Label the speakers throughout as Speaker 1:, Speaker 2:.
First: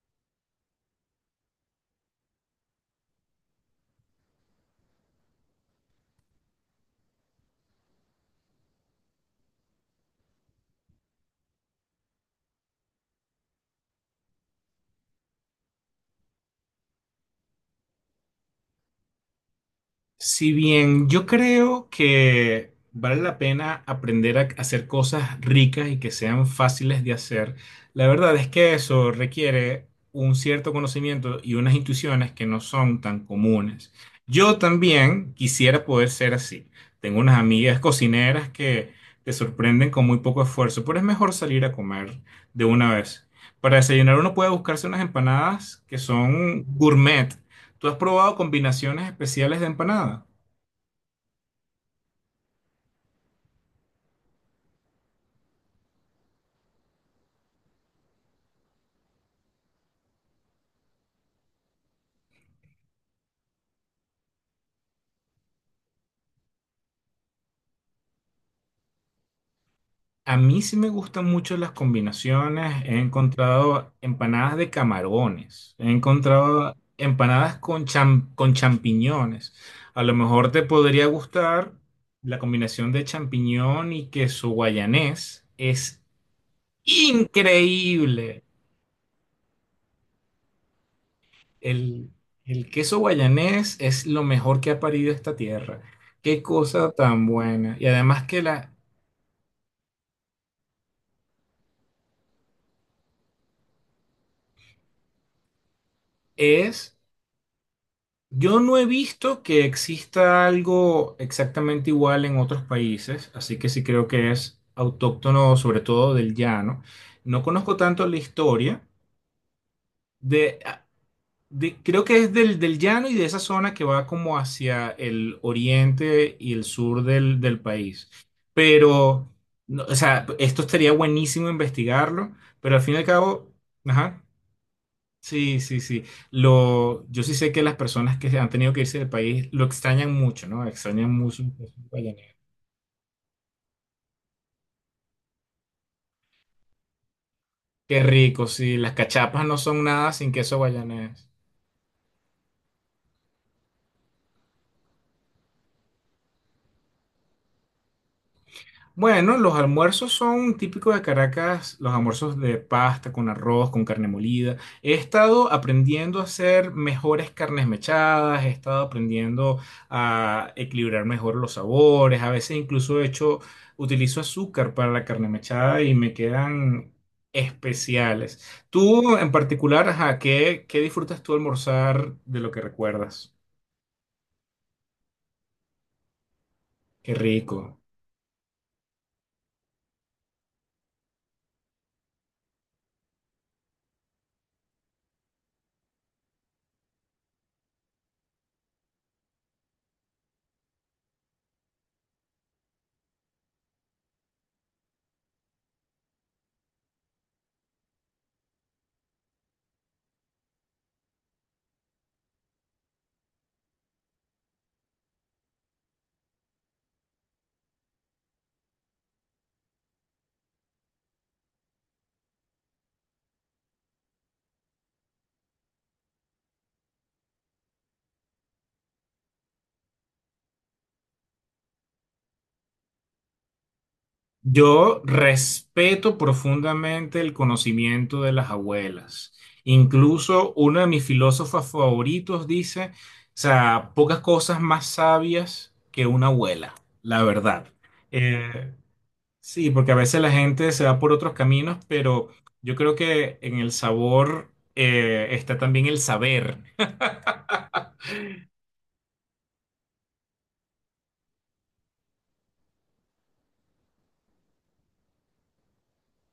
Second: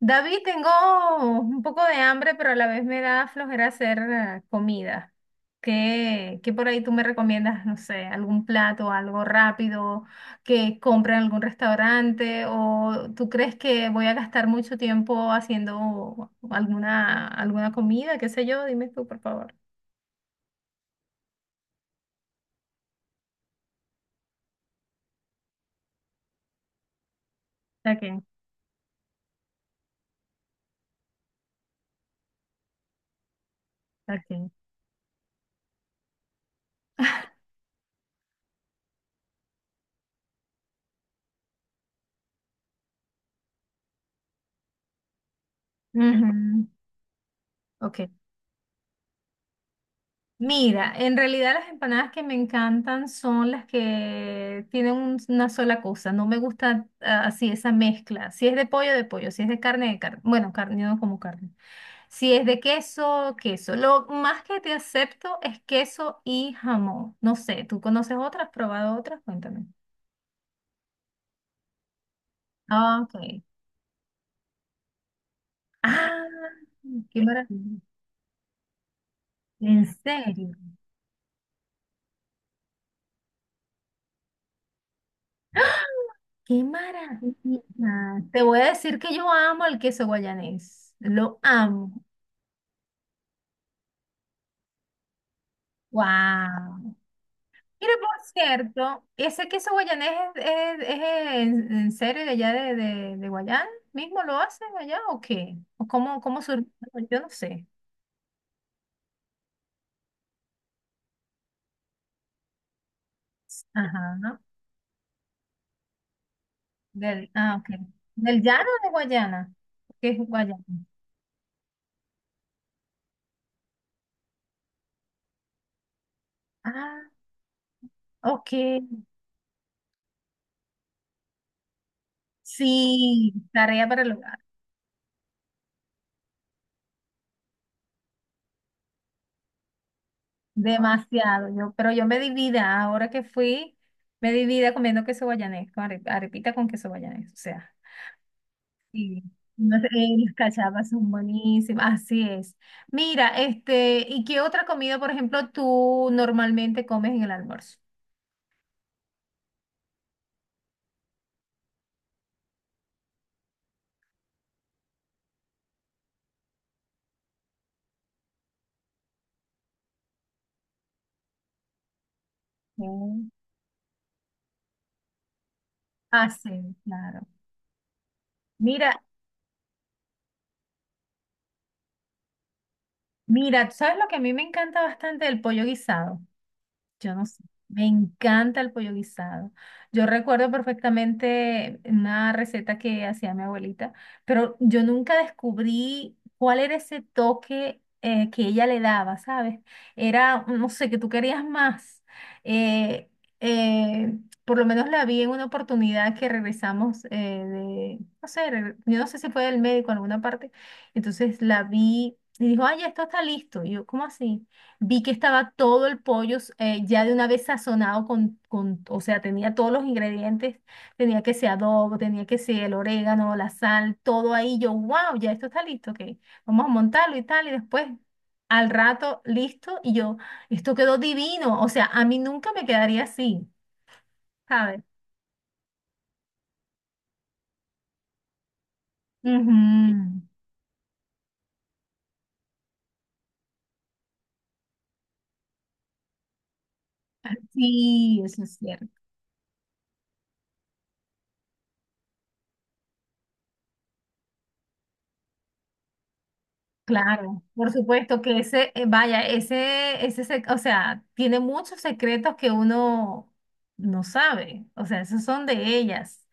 Speaker 1: David, tengo un poco de hambre, pero a la vez me da flojera hacer comida. ¿Qué por ahí tú me recomiendas? No sé, algún plato, algo rápido que compre en algún restaurante o tú crees que voy a gastar mucho tiempo haciendo alguna comida, qué sé yo, dime tú, por favor.
Speaker 2: Si bien yo creo que vale la pena aprender a hacer cosas ricas y que sean fáciles de hacer, la
Speaker 1: Ok,
Speaker 2: verdad es que eso requiere un cierto conocimiento y unas intuiciones que no son tan comunes.
Speaker 1: ok.
Speaker 2: Yo también quisiera poder ser así. Tengo unas amigas cocineras que te sorprenden con muy poco esfuerzo, pero es mejor salir a comer de una vez. Para desayunar uno puede buscarse unas empanadas que son
Speaker 1: Ujú.
Speaker 2: gourmet. ¿Tú has
Speaker 1: Ok.
Speaker 2: probado combinaciones especiales de empanada?
Speaker 1: Mira, en realidad las empanadas que me encantan son las que tienen una sola cosa. No me gusta así esa mezcla. Si es de pollo, de pollo. Si es de carne, de carne. Bueno, carne, yo no como carne. Si es de queso, queso. Lo más que te acepto es queso y jamón. No sé, ¿tú conoces otras? ¿Has ¿Probado otras? Cuéntame.
Speaker 2: A mí sí me gustan mucho las combinaciones. He
Speaker 1: Ah, ok.
Speaker 2: encontrado empanadas de camarones. He
Speaker 1: Ah,
Speaker 2: encontrado
Speaker 1: qué
Speaker 2: empanadas
Speaker 1: maravilla.
Speaker 2: con champiñones.
Speaker 1: ¿En
Speaker 2: A lo
Speaker 1: serio?
Speaker 2: mejor te podría gustar la combinación de champiñón y queso guayanés. Es
Speaker 1: ¡Qué maravilla! Te
Speaker 2: increíble.
Speaker 1: voy a decir que yo amo el queso guayanés. Lo amo.
Speaker 2: El, el queso guayanés es lo mejor que ha parido esta tierra. Qué cosa
Speaker 1: Wow.
Speaker 2: tan buena. Y
Speaker 1: Mira,
Speaker 2: además
Speaker 1: por
Speaker 2: que la
Speaker 1: cierto, ese queso guayanés es, es en serio de allá de Guayán, ¿mismo lo hacen allá o qué? ¿O cómo?
Speaker 2: es.
Speaker 1: Yo no sé.
Speaker 2: Yo no he visto que exista algo exactamente igual en otros países, así que sí creo
Speaker 1: Ajá,
Speaker 2: que
Speaker 1: ¿no?
Speaker 2: es autóctono, sobre todo del llano.
Speaker 1: Del,
Speaker 2: No conozco
Speaker 1: ok.
Speaker 2: tanto la
Speaker 1: ¿Del llano
Speaker 2: historia
Speaker 1: o de Guayana? ¿Qué es Guayana?
Speaker 2: de, ah, de creo que es del llano y de esa zona que va como hacia el oriente y el sur
Speaker 1: Ah,
Speaker 2: del país.
Speaker 1: ok.
Speaker 2: Pero, no, o sea, esto estaría buenísimo investigarlo, pero al fin y al
Speaker 1: Sí,
Speaker 2: cabo,
Speaker 1: tarea para el
Speaker 2: ajá.
Speaker 1: hogar.
Speaker 2: Sí, sí, sí. Lo, yo sí sé que las personas que han tenido que irse del país lo extrañan mucho, ¿no? Extrañan mucho
Speaker 1: Demasiado.
Speaker 2: el
Speaker 1: Yo,
Speaker 2: queso
Speaker 1: pero yo me
Speaker 2: guayanés.
Speaker 1: divida, ahora que fui, me divida comiendo queso guayanés, con arepita con queso guayanés, o sea.
Speaker 2: Qué rico, sí. Las
Speaker 1: Sí,
Speaker 2: cachapas no
Speaker 1: no
Speaker 2: son
Speaker 1: sé,
Speaker 2: nada sin
Speaker 1: las
Speaker 2: queso
Speaker 1: cachapas son
Speaker 2: guayanés.
Speaker 1: buenísimas, así es. Mira, ¿y qué otra comida, por ejemplo, tú normalmente comes en el almuerzo?
Speaker 2: Bueno, los almuerzos son típicos de Caracas, los almuerzos de pasta con arroz, con carne molida. He estado aprendiendo a hacer mejores carnes mechadas, he estado aprendiendo a equilibrar mejor los sabores, a veces incluso he
Speaker 1: Mm.
Speaker 2: hecho, utilizo azúcar para la carne mechada y me
Speaker 1: Ah, sí,
Speaker 2: quedan
Speaker 1: claro.
Speaker 2: especiales.
Speaker 1: Mira,
Speaker 2: Tú en particular, ajá, ¿qué, qué disfrutas tú almorzar de lo que recuerdas?
Speaker 1: mira, ¿tú ¿sabes lo que a mí me encanta bastante? El pollo guisado. Yo
Speaker 2: Qué
Speaker 1: no sé.
Speaker 2: rico.
Speaker 1: Me encanta el pollo guisado. Yo recuerdo perfectamente una receta que hacía mi abuelita, pero yo nunca descubrí cuál era ese toque que ella le daba, ¿sabes? Era, no sé, que tú querías más. Eh, eh, por lo menos la vi en una oportunidad que regresamos de, no sé, yo no sé si fue del médico en alguna parte. Entonces la vi y dijo, ay, ya esto está listo. Y yo, ¿cómo así? Vi que estaba todo el pollo ya de una vez sazonado con, o sea, tenía todos los ingredientes, tenía que ser adobo, tenía que ser el orégano, la sal, todo ahí. Yo, wow, ya esto está listo, ok, vamos a montarlo y tal, y después al rato listo, y yo, esto quedó divino, o sea, a mí nunca me quedaría así, ¿sabes?
Speaker 2: Yo respeto profundamente el conocimiento de las abuelas.
Speaker 1: Ujú.
Speaker 2: Incluso uno de mis filósofos favoritos dice, o sea, pocas cosas más sabias que una abuela, la verdad.
Speaker 1: Sí, eso es
Speaker 2: Eh,
Speaker 1: cierto.
Speaker 2: sí, porque a veces la gente se va por otros caminos, pero yo creo que en el sabor está también el saber.
Speaker 1: Claro, por supuesto que ese, vaya, ese, o sea, tiene muchos secretos que uno no sabe, o sea, esos son de ellas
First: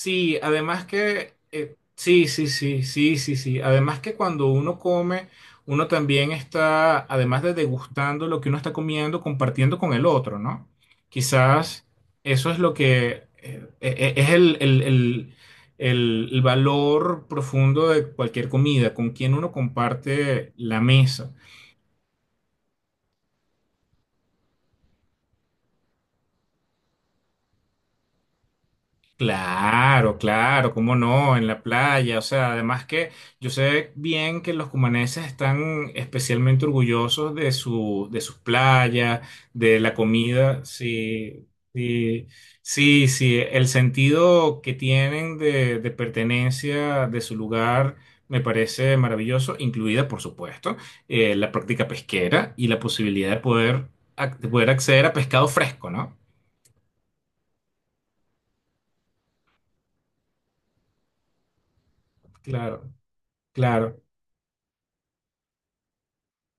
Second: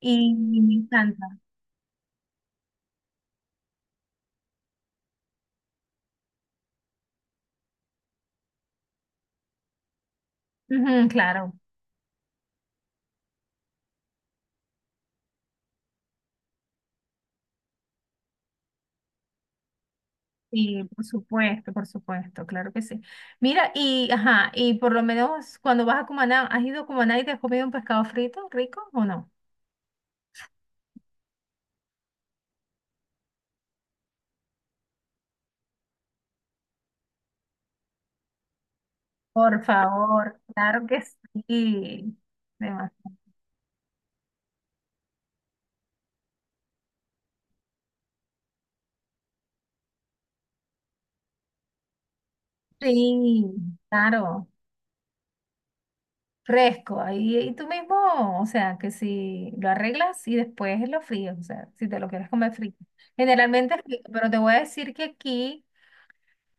Speaker 1: y, y me
Speaker 2: además
Speaker 1: encanta.
Speaker 2: que, sí, sí, sí, sí, sí, sí. Además que cuando uno come, uno también está, además de degustando lo que uno está comiendo, compartiendo con el otro, ¿no?
Speaker 1: Ujú, claro,
Speaker 2: Quizás eso es lo que es el valor profundo de cualquier comida, con quien uno comparte la
Speaker 1: sí,
Speaker 2: mesa.
Speaker 1: por supuesto, claro que sí. Mira, y, ajá, y por lo menos cuando vas a Cumaná, ¿has ido a Cumaná y te has comido un pescado frito rico o no?
Speaker 2: Claro, claro, cómo no, en la playa, o sea, además que yo sé bien que los cumaneses están especialmente orgullosos de de sus playas,
Speaker 1: Por
Speaker 2: de la
Speaker 1: favor,
Speaker 2: comida,
Speaker 1: claro que
Speaker 2: sí,
Speaker 1: sí.
Speaker 2: sí, sí,
Speaker 1: Demasi-.
Speaker 2: sí, el sentido que tienen de pertenencia de su lugar me parece maravilloso, incluida, por supuesto, la práctica pesquera y la posibilidad de
Speaker 1: Sí,
Speaker 2: poder,
Speaker 1: claro.
Speaker 2: de poder acceder a pescado fresco, ¿no?
Speaker 1: Fresco, ahí y tú mismo, o sea, que si lo arreglas y después lo fríes, o sea, si te lo quieres comer frío.
Speaker 2: Claro,
Speaker 1: Generalmente es
Speaker 2: claro,
Speaker 1: frito, pero te voy a decir que aquí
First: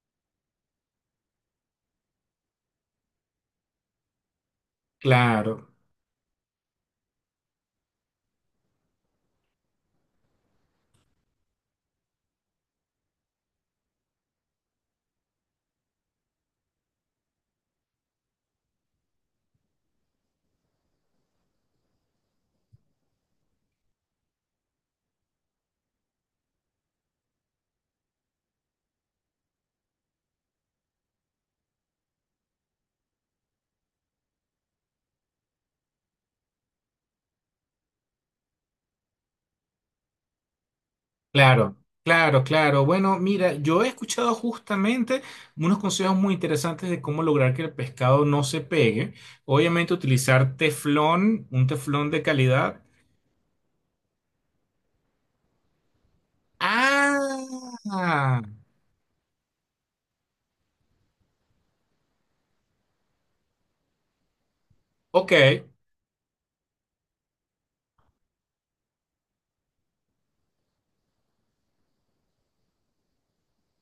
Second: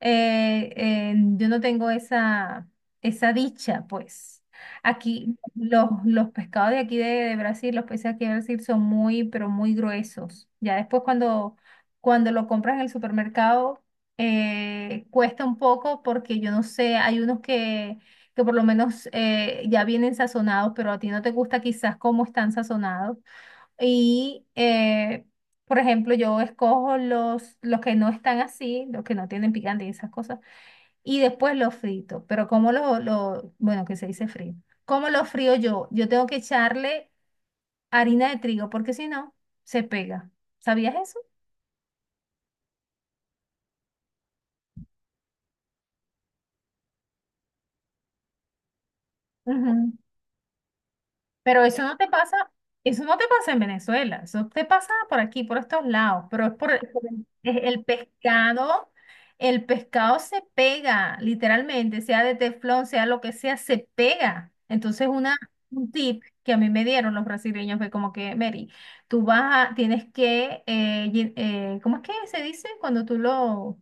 Speaker 1: yo no tengo esa dicha, pues. Aquí
Speaker 2: claro.
Speaker 1: los pescados de aquí de Brasil, los peces aquí de Brasil son muy, pero muy gruesos. Ya después cuando lo compras en el supermercado, cuesta un poco porque yo no sé, hay unos que por lo menos ya vienen sazonados, pero a ti no te gusta quizás cómo están sazonados. Y, por ejemplo, yo escojo los que no están así, los que no tienen picante y esas cosas, y después los frito. Pero ¿cómo lo, bueno, que se dice frío? ¿Cómo lo frío yo? Yo tengo que echarle harina de trigo porque si no, se pega. ¿Sabías eso?
Speaker 2: Claro, claro, claro. Bueno, mira, yo he escuchado justamente unos consejos muy interesantes de cómo lograr que el pescado no se pegue.
Speaker 1: Ujú.
Speaker 2: Obviamente utilizar teflón,
Speaker 1: Pero
Speaker 2: un
Speaker 1: eso no te
Speaker 2: teflón de
Speaker 1: pasa,
Speaker 2: calidad.
Speaker 1: eso no te pasa en Venezuela, eso te pasa por aquí, por estos lados, pero es el
Speaker 2: Ah,
Speaker 1: pescado, el pescado se pega, literalmente, sea de teflón, sea lo que sea, se pega. Entonces
Speaker 2: ok.
Speaker 1: un tip que a mí me dieron los brasileños fue como que, Mary, tienes que, ¿cómo es que se dice? Cuando tú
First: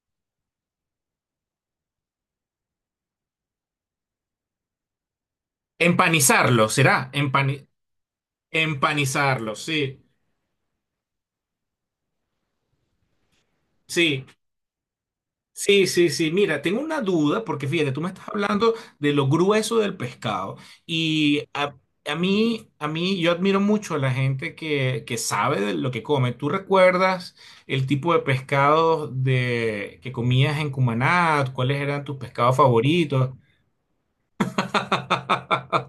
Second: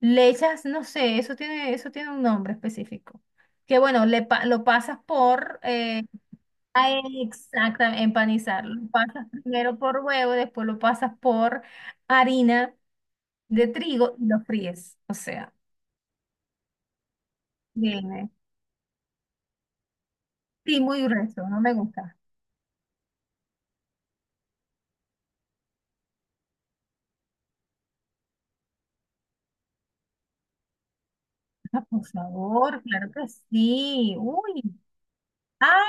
Speaker 1: le echas, no sé, eso tiene un nombre específico que bueno, lo pasas por.
Speaker 2: Empanizarlo, ¿será?
Speaker 1: Exacto, empanizarlo. Lo pasas
Speaker 2: Empanizarlo,
Speaker 1: primero por
Speaker 2: sí.
Speaker 1: huevo, después lo pasas por harina de trigo
Speaker 2: Sí,
Speaker 1: y lo fríes. O sea,
Speaker 2: sí, sí, sí. Mira, tengo una duda porque fíjate, tú me estás
Speaker 1: viene.
Speaker 2: hablando de lo grueso del pescado
Speaker 1: Sí, muy
Speaker 2: y
Speaker 1: grueso, no me
Speaker 2: a, a
Speaker 1: gusta.
Speaker 2: mí, a mí, yo admiro mucho a la gente que sabe de lo que come. ¿Tú recuerdas el tipo de pescado de, que comías en Cumaná? ¿Cuáles
Speaker 1: Ah,
Speaker 2: eran
Speaker 1: por
Speaker 2: tus pescados
Speaker 1: favor, claro que
Speaker 2: favoritos?
Speaker 1: sí. Uy, ay,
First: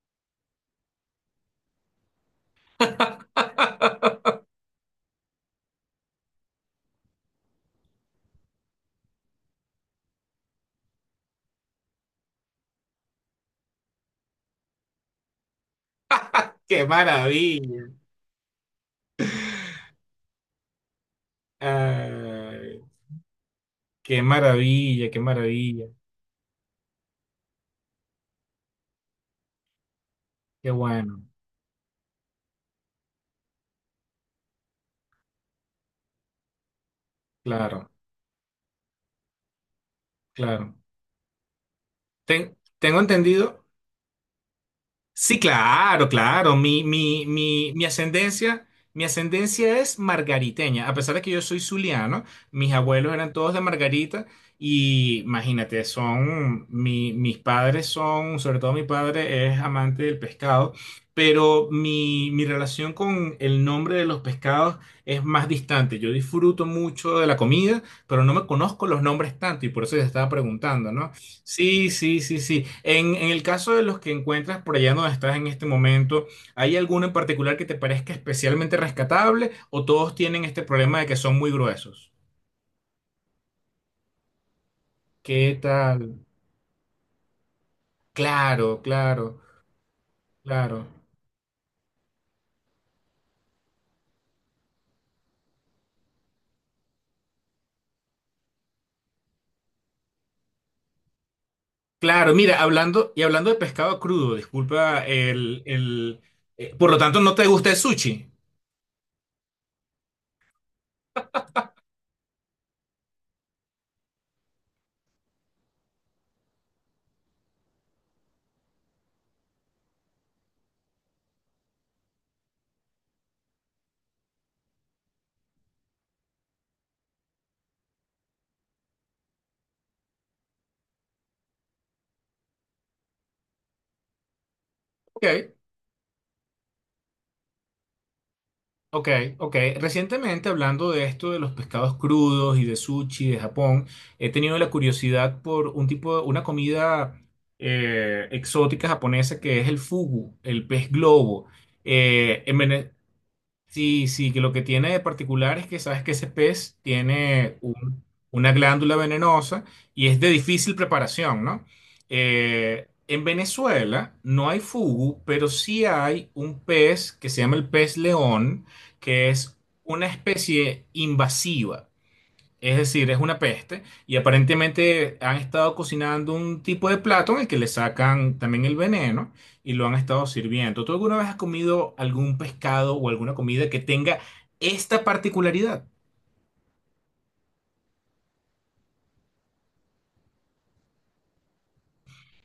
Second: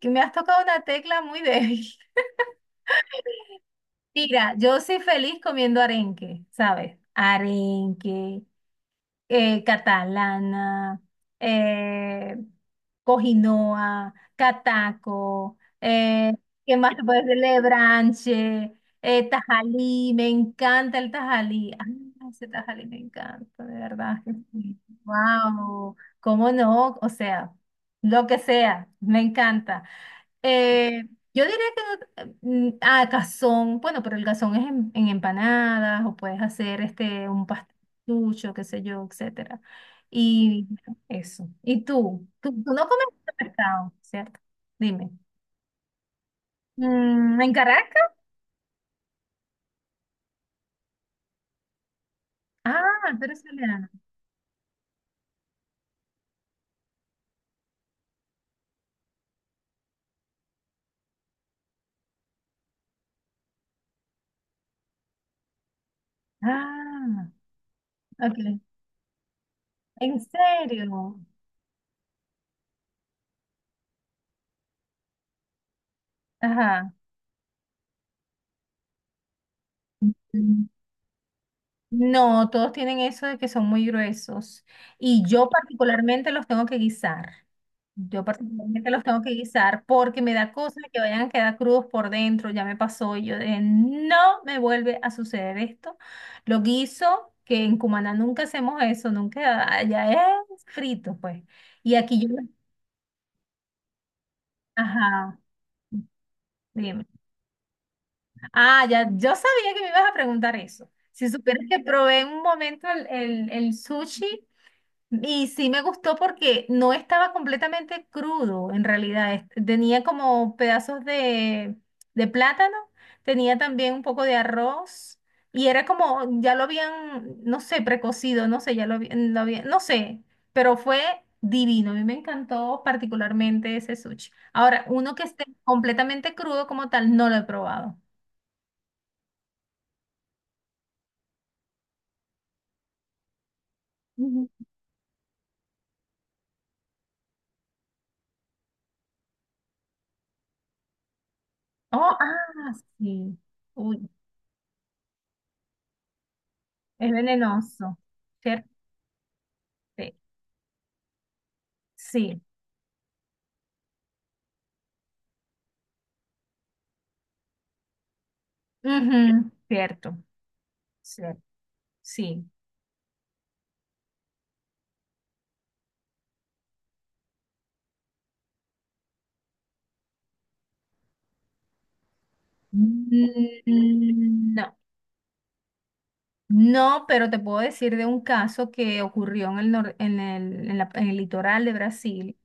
Speaker 1: que me has tocado una tecla muy débil. Mira, yo soy feliz comiendo arenque, ¿sabes? Arenque, catalana, eh, Cojinoa, Cataco, ¿qué
Speaker 2: ¡Qué
Speaker 1: más te puedes decir?
Speaker 2: maravilla!
Speaker 1: Lebranche, Tajalí, me encanta el Tajalí. Ah, ese
Speaker 2: Ay,
Speaker 1: Tajalí me encanta, de verdad
Speaker 2: ¡qué
Speaker 1: que sí.
Speaker 2: maravilla, qué maravilla!
Speaker 1: Wow, ¿cómo no? O sea, lo que sea, me encanta.
Speaker 2: ¡Qué
Speaker 1: Eh,
Speaker 2: bueno!
Speaker 1: yo diría que cazón, bueno, pero el cazón es en empanadas o puedes hacer un
Speaker 2: Claro,
Speaker 1: pastucho, qué sé yo, etcétera. Y
Speaker 2: claro.
Speaker 1: bueno, eso. ¿Y tú? ¿Tú, tú no
Speaker 2: Tengo
Speaker 1: comes mucho
Speaker 2: entendido.
Speaker 1: pescado, ¿cierto? Dime.
Speaker 2: Sí, claro, claro. Mi, mi,
Speaker 1: Mm, ¿en
Speaker 2: mi, mi
Speaker 1: Caracas?
Speaker 2: ascendencia, mi ascendencia es margariteña. A pesar de que yo soy zuliano, mis
Speaker 1: Ah,
Speaker 2: abuelos
Speaker 1: tú
Speaker 2: eran
Speaker 1: eres
Speaker 2: todos de
Speaker 1: italiana.
Speaker 2: Margarita. Y imagínate, son, mis padres son, sobre todo mi padre es amante del pescado, pero mi relación con el nombre de los pescados es más distante. Yo disfruto mucho
Speaker 1: Ah,
Speaker 2: de la comida, pero no
Speaker 1: ok.
Speaker 2: me conozco los nombres tanto y por eso te
Speaker 1: ¿En
Speaker 2: estaba preguntando, ¿no?
Speaker 1: serio?
Speaker 2: Sí, sí, sí, sí. En el caso de los que encuentras por allá donde estás en este momento, ¿hay
Speaker 1: Ajá.
Speaker 2: alguno en particular que te parezca especialmente rescatable o todos tienen este problema de que son muy gruesos?
Speaker 1: No, todos tienen eso de que son muy gruesos. Y yo
Speaker 2: ¿Qué tal?
Speaker 1: particularmente los tengo que guisar. Yo
Speaker 2: Claro,
Speaker 1: particularmente los tengo
Speaker 2: claro,
Speaker 1: que guisar porque me da cosa
Speaker 2: claro.
Speaker 1: que vayan a quedar crudos por dentro. Ya me pasó y yo de, no me vuelve a suceder esto. Lo guiso, que en Cumaná nunca hacemos eso, nunca, allá es frito, pues. Y aquí yo,
Speaker 2: Claro, mira, hablando y hablando de pescado crudo, disculpa
Speaker 1: ajá,
Speaker 2: el, por lo
Speaker 1: dime.
Speaker 2: tanto, ¿no te gusta el sushi?
Speaker 1: Ah, ya, yo sabía que me ibas a preguntar eso. Si supieras que probé en un momento el sushi. Y sí me gustó porque no estaba completamente crudo, en realidad. Tenía como pedazos de plátano, tenía también un poco de arroz y era como, ya lo habían, no sé, precocido, no sé, lo habían, no sé, pero fue divino. A mí me encantó particularmente ese sushi. Ahora, uno que esté
Speaker 2: Ok.
Speaker 1: completamente crudo como tal, no lo he probado.
Speaker 2: Ok, ok. Recientemente, hablando de esto de los pescados crudos y de sushi de Japón, he
Speaker 1: Ujú.
Speaker 2: tenido la curiosidad por un tipo de, una comida exótica japonesa que es el fugu, el pez globo.
Speaker 1: Oh,
Speaker 2: Eh, en Vene-
Speaker 1: sí.
Speaker 2: Sí,
Speaker 1: Uy,
Speaker 2: sí, que lo que tiene de particular es que sabes que ese pez
Speaker 1: es
Speaker 2: tiene
Speaker 1: venenoso,
Speaker 2: una
Speaker 1: ¿cierto?
Speaker 2: glándula venenosa y
Speaker 1: Sí.
Speaker 2: es de difícil preparación, ¿no?
Speaker 1: Sí.
Speaker 2: En Venezuela no hay fugu, pero sí hay un pez que se llama el pez león, que
Speaker 1: Ujú,
Speaker 2: es una
Speaker 1: cierto,
Speaker 2: especie
Speaker 1: cierto,
Speaker 2: invasiva.
Speaker 1: sí.
Speaker 2: Es decir, es una peste y aparentemente han estado cocinando un tipo de plato en el que le sacan también el veneno y lo han estado sirviendo. ¿Tú alguna vez has comido algún pescado o alguna comida que tenga
Speaker 1: Mm, no,
Speaker 2: esta particularidad?
Speaker 1: no, pero te puedo decir de un caso que ocurrió en el, nor- en el, en la- en el litoral de Brasil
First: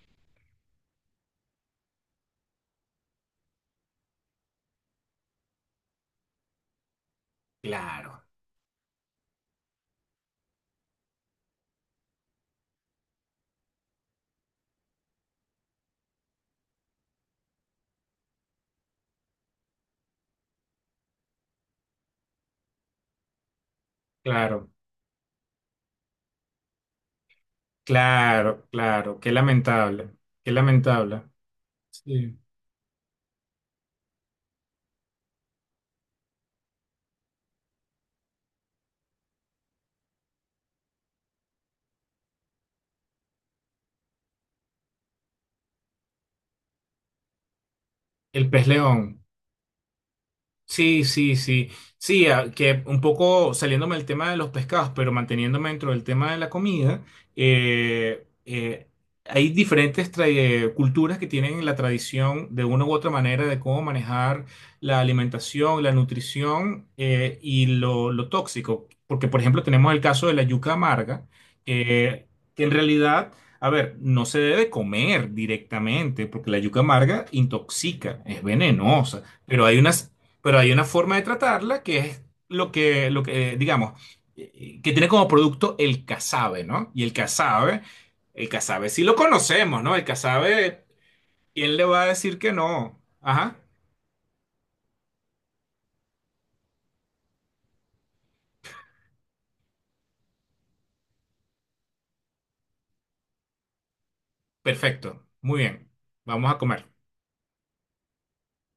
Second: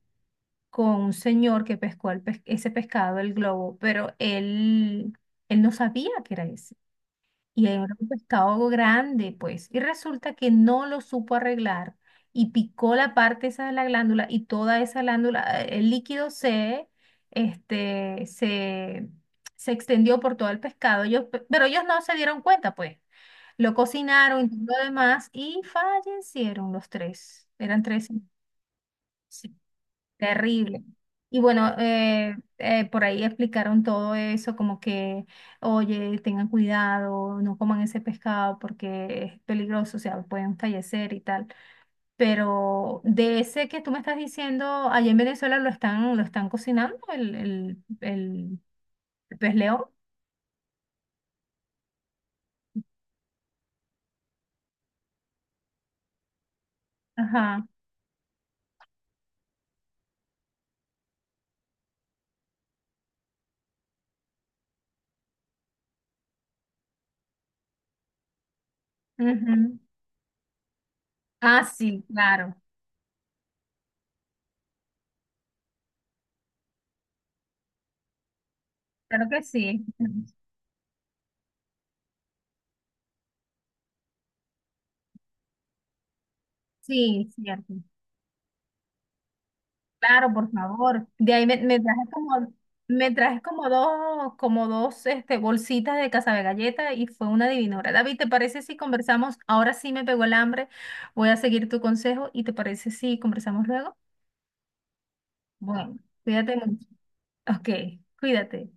Speaker 1: con un señor que pescó ese pescado, el globo, pero él no sabía que era ese. Y era un
Speaker 2: Claro,
Speaker 1: pescado grande, pues. Y resulta que no lo supo arreglar y picó la parte esa de la glándula y toda esa glándula, el líquido este, se, se extendió por todo el pescado. Pero ellos no se dieron cuenta, pues. Lo cocinaron y
Speaker 2: claro,
Speaker 1: todo lo demás y fallecieron los tres. Eran tres.
Speaker 2: claro, claro. Qué lamentable, qué
Speaker 1: Terrible.
Speaker 2: lamentable.
Speaker 1: Y bueno,
Speaker 2: Sí.
Speaker 1: por ahí explicaron todo eso, como que, oye, tengan cuidado, no coman ese pescado porque es peligroso, o sea, pueden fallecer y tal. Pero de ese que tú me estás diciendo, allá en Venezuela lo están cocinando, el, el,
Speaker 2: El
Speaker 1: el,
Speaker 2: pez león.
Speaker 1: el pez león.
Speaker 2: Sí, sí, sí. Sí, que un poco saliéndome del tema de los pescados, pero manteniéndome dentro del tema de la comida,
Speaker 1: Ajá.
Speaker 2: eh, eh, hay diferentes culturas que tienen la tradición de una u otra manera de cómo manejar la alimentación, la nutrición y lo tóxico. Porque, por ejemplo,
Speaker 1: Ujú.
Speaker 2: tenemos el caso de la yuca amarga,
Speaker 1: Ah, sí,
Speaker 2: eh,
Speaker 1: claro.
Speaker 2: que en realidad... A ver, no se debe comer directamente porque la yuca amarga intoxica, es venenosa,
Speaker 1: Claro que
Speaker 2: pero hay
Speaker 1: sí.
Speaker 2: unas pero hay una forma de tratarla que es lo que, digamos, que tiene como producto el casabe, ¿no? Y
Speaker 1: Sí, cierto.
Speaker 2: el casabe sí lo conocemos, ¿no? El
Speaker 1: Claro, por
Speaker 2: casabe,
Speaker 1: favor. De ahí me,
Speaker 2: ¿quién
Speaker 1: me
Speaker 2: le va
Speaker 1: trajes
Speaker 2: a decir que
Speaker 1: como,
Speaker 2: no?
Speaker 1: me trajes
Speaker 2: Ajá,
Speaker 1: como dos bolsitas de casabe galleta y fue una divinora. David, ¿te parece si conversamos? Ahora sí me pegó el hambre. Voy a seguir tu consejo y ¿te parece si conversamos luego?
Speaker 2: perfecto, muy bien,
Speaker 1: Bueno,
Speaker 2: vamos
Speaker 1: cuídate
Speaker 2: a
Speaker 1: mucho.
Speaker 2: comer.
Speaker 1: Ok, cuídate.